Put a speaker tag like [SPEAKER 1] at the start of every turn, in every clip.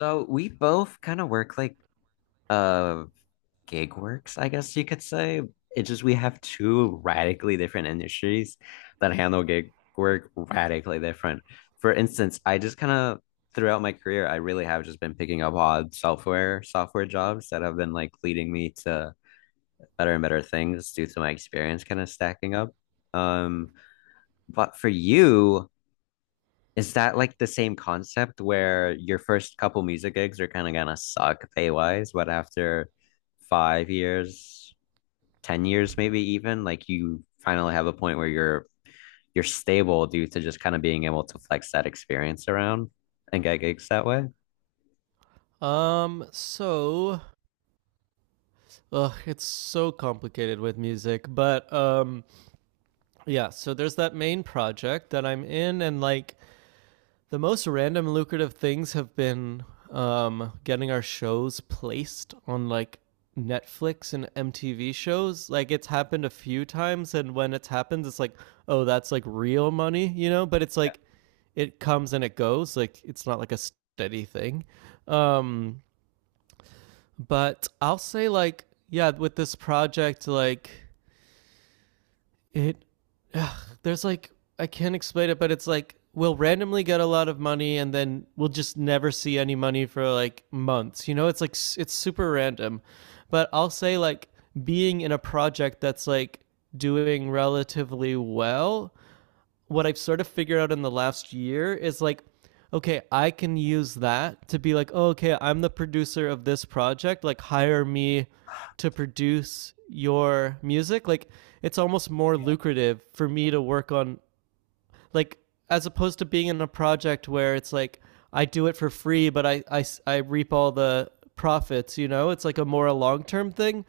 [SPEAKER 1] So we both kind of work like uh gig works, I guess you could say. It's just we have two radically different industries that handle gig work radically different. For instance, I just kind of throughout my career, I really have just been picking up odd software jobs that have been like leading me to better and better things due to my experience kind of stacking up. Um, but for you, is that like the same concept where your first couple music gigs are kind of gonna suck pay-wise, but after 5 years, 10 years maybe even, like you finally have a point where you're stable due to just kind of being able to flex that experience around and get gigs that way?
[SPEAKER 2] So it's so complicated with music, but yeah, so there's that main project that I'm in and like the most random lucrative things have been getting our shows placed on like Netflix and MTV shows. Like it's happened a few times, and when it's happened it's like, oh, that's like real money, you know, but it's like it comes and it goes, like it's not like a steady thing. Um But I'll say, like, yeah, with this project, like it there's like I can't explain it, but it's like we'll randomly get a lot of money and then we'll just never see any money for like months. You know, it's like it's super random. But I'll say, like, being in a project that's like doing relatively well, what I've sort of figured out in the last year is like, okay, I can use that to be like, oh, okay, I'm the producer of this project. Like, hire me to produce your music. Like, it's almost more lucrative for me to work on, like, as opposed to being in a project where it's like, I do it for free, but I reap all the profits, you know? It's like a more a long term thing.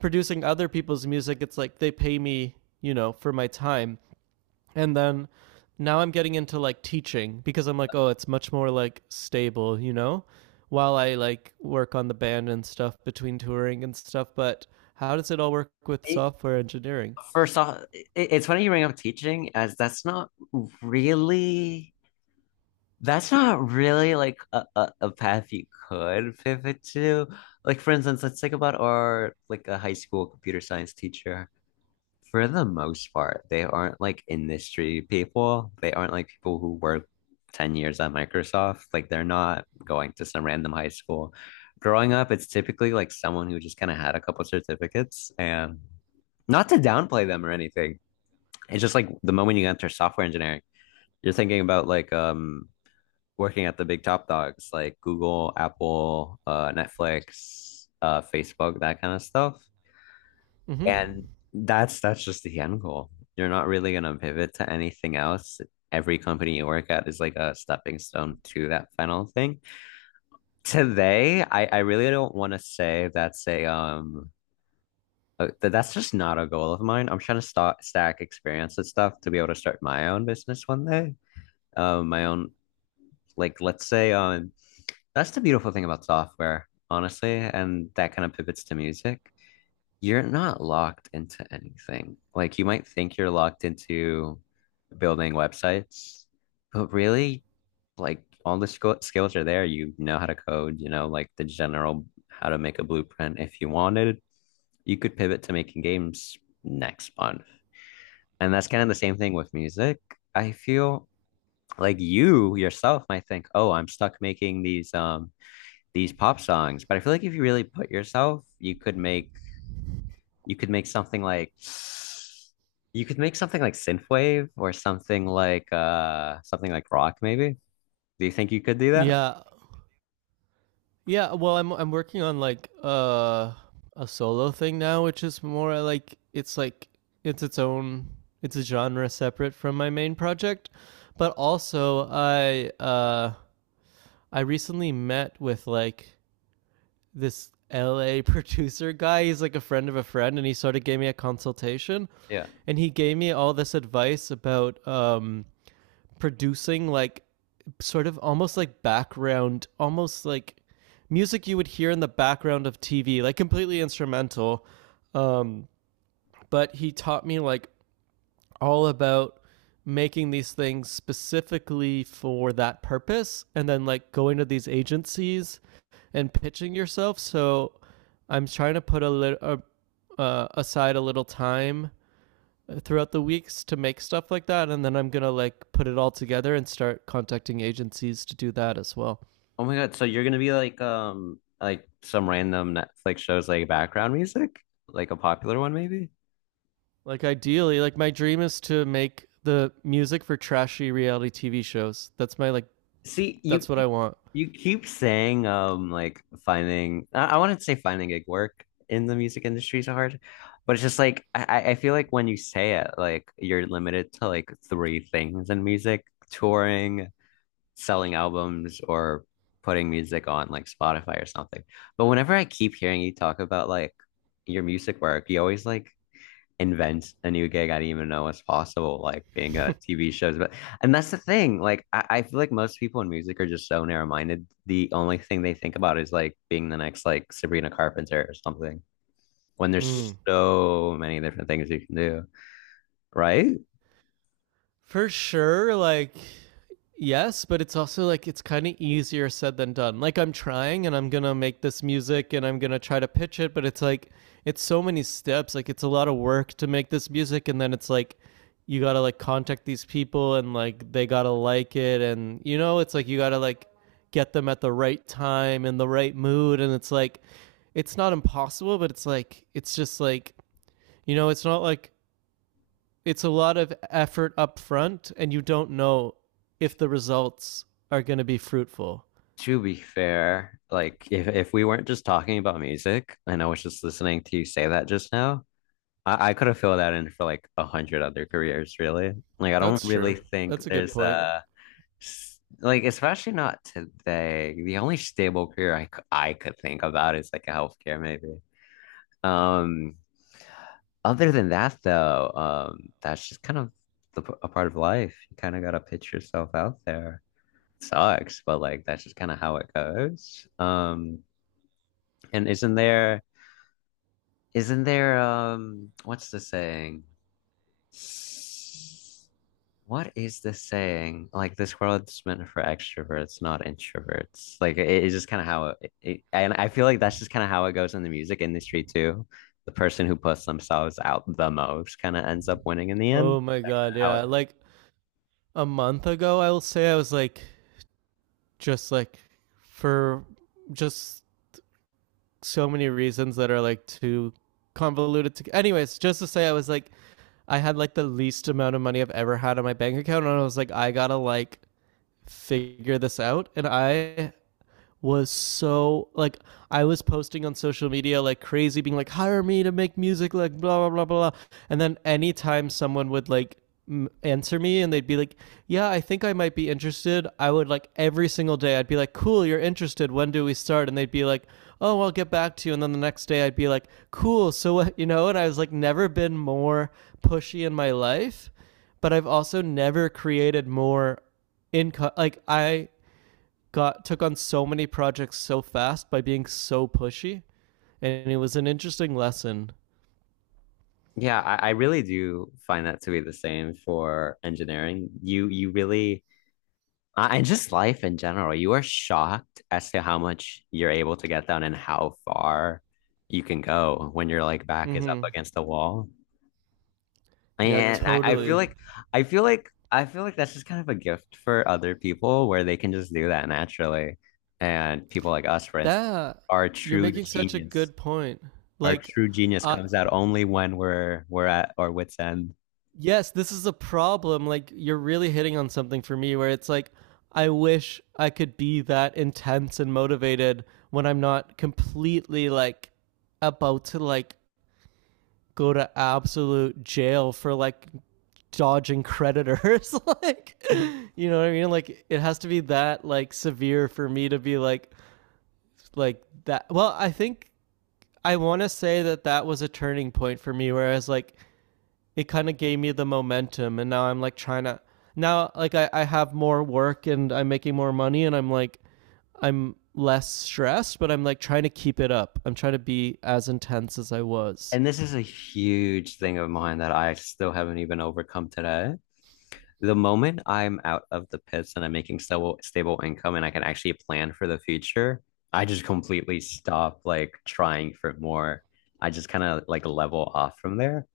[SPEAKER 2] Producing other people's music, it's like they pay me, you know, for my time, and then now I'm getting into like teaching because I'm like, oh, it's much more like stable, you know, while I like work on the band and stuff between touring and stuff. But how does it all work with
[SPEAKER 1] It,
[SPEAKER 2] software engineering?
[SPEAKER 1] First off, it's funny you bring up teaching, as really that's not really like a path you could pivot to. Like for instance, let's think about our like a high school computer science teacher. For the most part, they aren't like industry people. They aren't like people who work 10 years at Microsoft. Like they're not going to some random high school. Growing up, it's typically like someone who just kind of had a couple certificates, and not to downplay them or anything. It's just like the moment you enter software engineering, you're thinking about like working at the big top dogs like Google, Apple, Netflix, Facebook, that kind of stuff.
[SPEAKER 2] Hmm.
[SPEAKER 1] And that's just the end goal. You're not really gonna pivot to anything else. Every company you work at is like a stepping stone to that final thing. Today, I really don't want to say that's a that's just not a goal of mine. I'm trying to st stack experience and stuff to be able to start my own business one day. My own like let's say that's the beautiful thing about software, honestly, and that kind of pivots to music. You're not locked into anything. Like you might think you're locked into building websites, but really, like all the skills are there. You know how to code, you know, like the general how to make a blueprint. If you wanted, you could pivot to making games next month. And that's kind of the same thing with music. I feel like you yourself might think, "Oh, I'm stuck making these pop songs." But I feel like if you really put yourself, you could make something like you could make something like synthwave or something like rock maybe. Do you think you could do that?
[SPEAKER 2] Yeah, yeah. Well, I'm working on like a solo thing now, which is more like it's its own, it's a genre separate from my main project, but also I I recently met with like this LA producer guy. He's like a friend of a friend, and he sort of gave me a consultation,
[SPEAKER 1] Yeah.
[SPEAKER 2] and he gave me all this advice about producing like sort of almost like background, almost like music you would hear in the background of TV, like completely instrumental. Um, but he taught me like all about making these things specifically for that purpose and then like going to these agencies and pitching yourself. So I'm trying to put a little aside a little time throughout the weeks to make stuff like that, and then I'm going to like put it all together and start contacting agencies to do that as well.
[SPEAKER 1] Oh my God, so you're gonna be like some random Netflix shows like background music? Like a popular one maybe?
[SPEAKER 2] Like ideally, like my dream is to make the music for trashy reality TV shows. That's my like
[SPEAKER 1] See,
[SPEAKER 2] that's what I want.
[SPEAKER 1] you keep saying like finding I wouldn't say finding gig work in the music industry is so hard, but it's just like I feel like when you say it, like you're limited to like three things in music, touring, selling albums, or putting music on like Spotify or something. But whenever I keep hearing you talk about like your music work, you always like invent a new gig I didn't even know was possible, like being a TV shows. But And that's the thing. Like I feel like most people in music are just so narrow-minded. The only thing they think about is like being the next like Sabrina Carpenter or something. When there's
[SPEAKER 2] Mm.
[SPEAKER 1] so many different things you can do, right?
[SPEAKER 2] For sure, like yes, but it's also like it's kind of easier said than done. Like, I'm trying and I'm going to make this music and I'm going to try to pitch it, but it's like it's so many steps. Like it's a lot of work to make this music and then it's like you got to like contact these people and like they got to like it, and you know, it's like you got to like get them at the right time and the right mood, and it's like it's not impossible, but it's like it's just like you know, it's not like it's a lot of effort up front and you don't know if the results are going to be fruitful.
[SPEAKER 1] To be fair, like if we weren't just talking about music and I was just listening to you say that just now, I could have filled that in for like a hundred other careers, really. Like I don't
[SPEAKER 2] That's true.
[SPEAKER 1] really think
[SPEAKER 2] That's a good
[SPEAKER 1] there's
[SPEAKER 2] point.
[SPEAKER 1] like especially not today. The only stable career I could think about is like a healthcare maybe. Um, other than that though, that's just kind of a part of life. You kind of gotta pitch yourself out there. Sucks, but like that's just kind of how it goes. And isn't there what's the saying? What is the saying? Like this world's meant for extroverts, not introverts. Like it's just kind of how and I feel like that's just kind of how it goes in the music industry too. The person who puts themselves out the most kind of ends up winning in the end.
[SPEAKER 2] Oh my god,
[SPEAKER 1] How
[SPEAKER 2] yeah.
[SPEAKER 1] it,
[SPEAKER 2] Like a month ago I will say I was like just like for just so many reasons that are like too convoluted to anyways, just to say I was like I had like the least amount of money I've ever had on my bank account and I was like I got to like figure this out, and I was so like I was posting on social media like crazy, being like, hire me to make music, like blah blah blah blah. And then anytime someone would like answer me and they'd be like, yeah, I think I might be interested, I would like every single day I'd be like, cool, you're interested. When do we start? And they'd be like, oh, I'll get back to you. And then the next day I'd be like, cool. So what, you know? And I was like, never been more pushy in my life, but I've also never created more income. Like I got took on so many projects so fast by being so pushy, and it was an interesting lesson.
[SPEAKER 1] yeah, I really do find that to be the same for engineering. You really and just life in general, you are shocked as to how much you're able to get done and how far you can go when your like back is up
[SPEAKER 2] Mm-hmm.
[SPEAKER 1] against the wall. Yeah.
[SPEAKER 2] Yeah,
[SPEAKER 1] And I feel totally.
[SPEAKER 2] totally.
[SPEAKER 1] Like I feel like that's just kind of a gift for other people where they can just do that naturally. And people like us, for instance,
[SPEAKER 2] That
[SPEAKER 1] our
[SPEAKER 2] you're
[SPEAKER 1] true
[SPEAKER 2] making such a
[SPEAKER 1] genius,
[SPEAKER 2] good point.
[SPEAKER 1] our
[SPEAKER 2] Like,
[SPEAKER 1] true genius
[SPEAKER 2] uh,
[SPEAKER 1] comes out only when we're at our wits' end.
[SPEAKER 2] yes, this is a problem. Like, you're really hitting on something for me where it's like, I wish I could be that intense and motivated when I'm not completely like about to like go to absolute jail for like dodging creditors like you know what I mean, like it has to be that like severe for me to be like that. Well I think I want to say that that was a turning point for me, whereas like it kind of gave me the momentum, and now I'm like trying to now like I have more work and I'm making more money and I'm like I'm less stressed, but I'm like trying to keep it up, I'm trying to be as intense as I was.
[SPEAKER 1] And this is a huge thing of mine that I still haven't even overcome today. The moment I'm out of the pits and I'm making stable income and I can actually plan for the future, I just completely stop like trying for more. I just kind of like level off from there.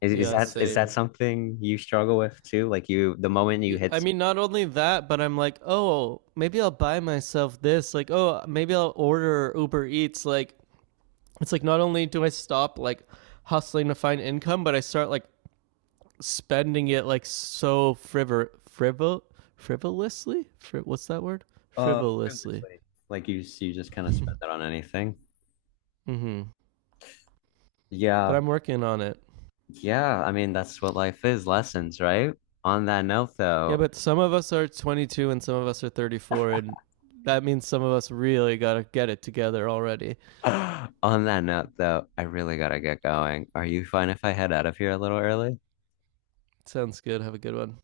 [SPEAKER 2] Yeah,
[SPEAKER 1] Is that
[SPEAKER 2] same.
[SPEAKER 1] something you struggle with too? Like the moment you hit,
[SPEAKER 2] I mean, not only that, but I'm like, oh, maybe I'll buy myself this. Like, oh, maybe I'll order Uber Eats. Like, it's like not only do I stop like hustling to find income, but I start like spending it like so frivolously. What's that word? Frivolously.
[SPEAKER 1] previously, like you just kind of spend that on anything.
[SPEAKER 2] Mm-hmm. But
[SPEAKER 1] Yeah,
[SPEAKER 2] I'm working on it.
[SPEAKER 1] yeah. I mean, that's what life is, lessons, right? On that note,
[SPEAKER 2] Yeah,
[SPEAKER 1] though,
[SPEAKER 2] but some of us are 22 and some of us are 34, and that means some of us really gotta get it together already.
[SPEAKER 1] On that note, though, I really gotta get going. Are you fine if I head out of here a little early?
[SPEAKER 2] Sounds good. Have a good one.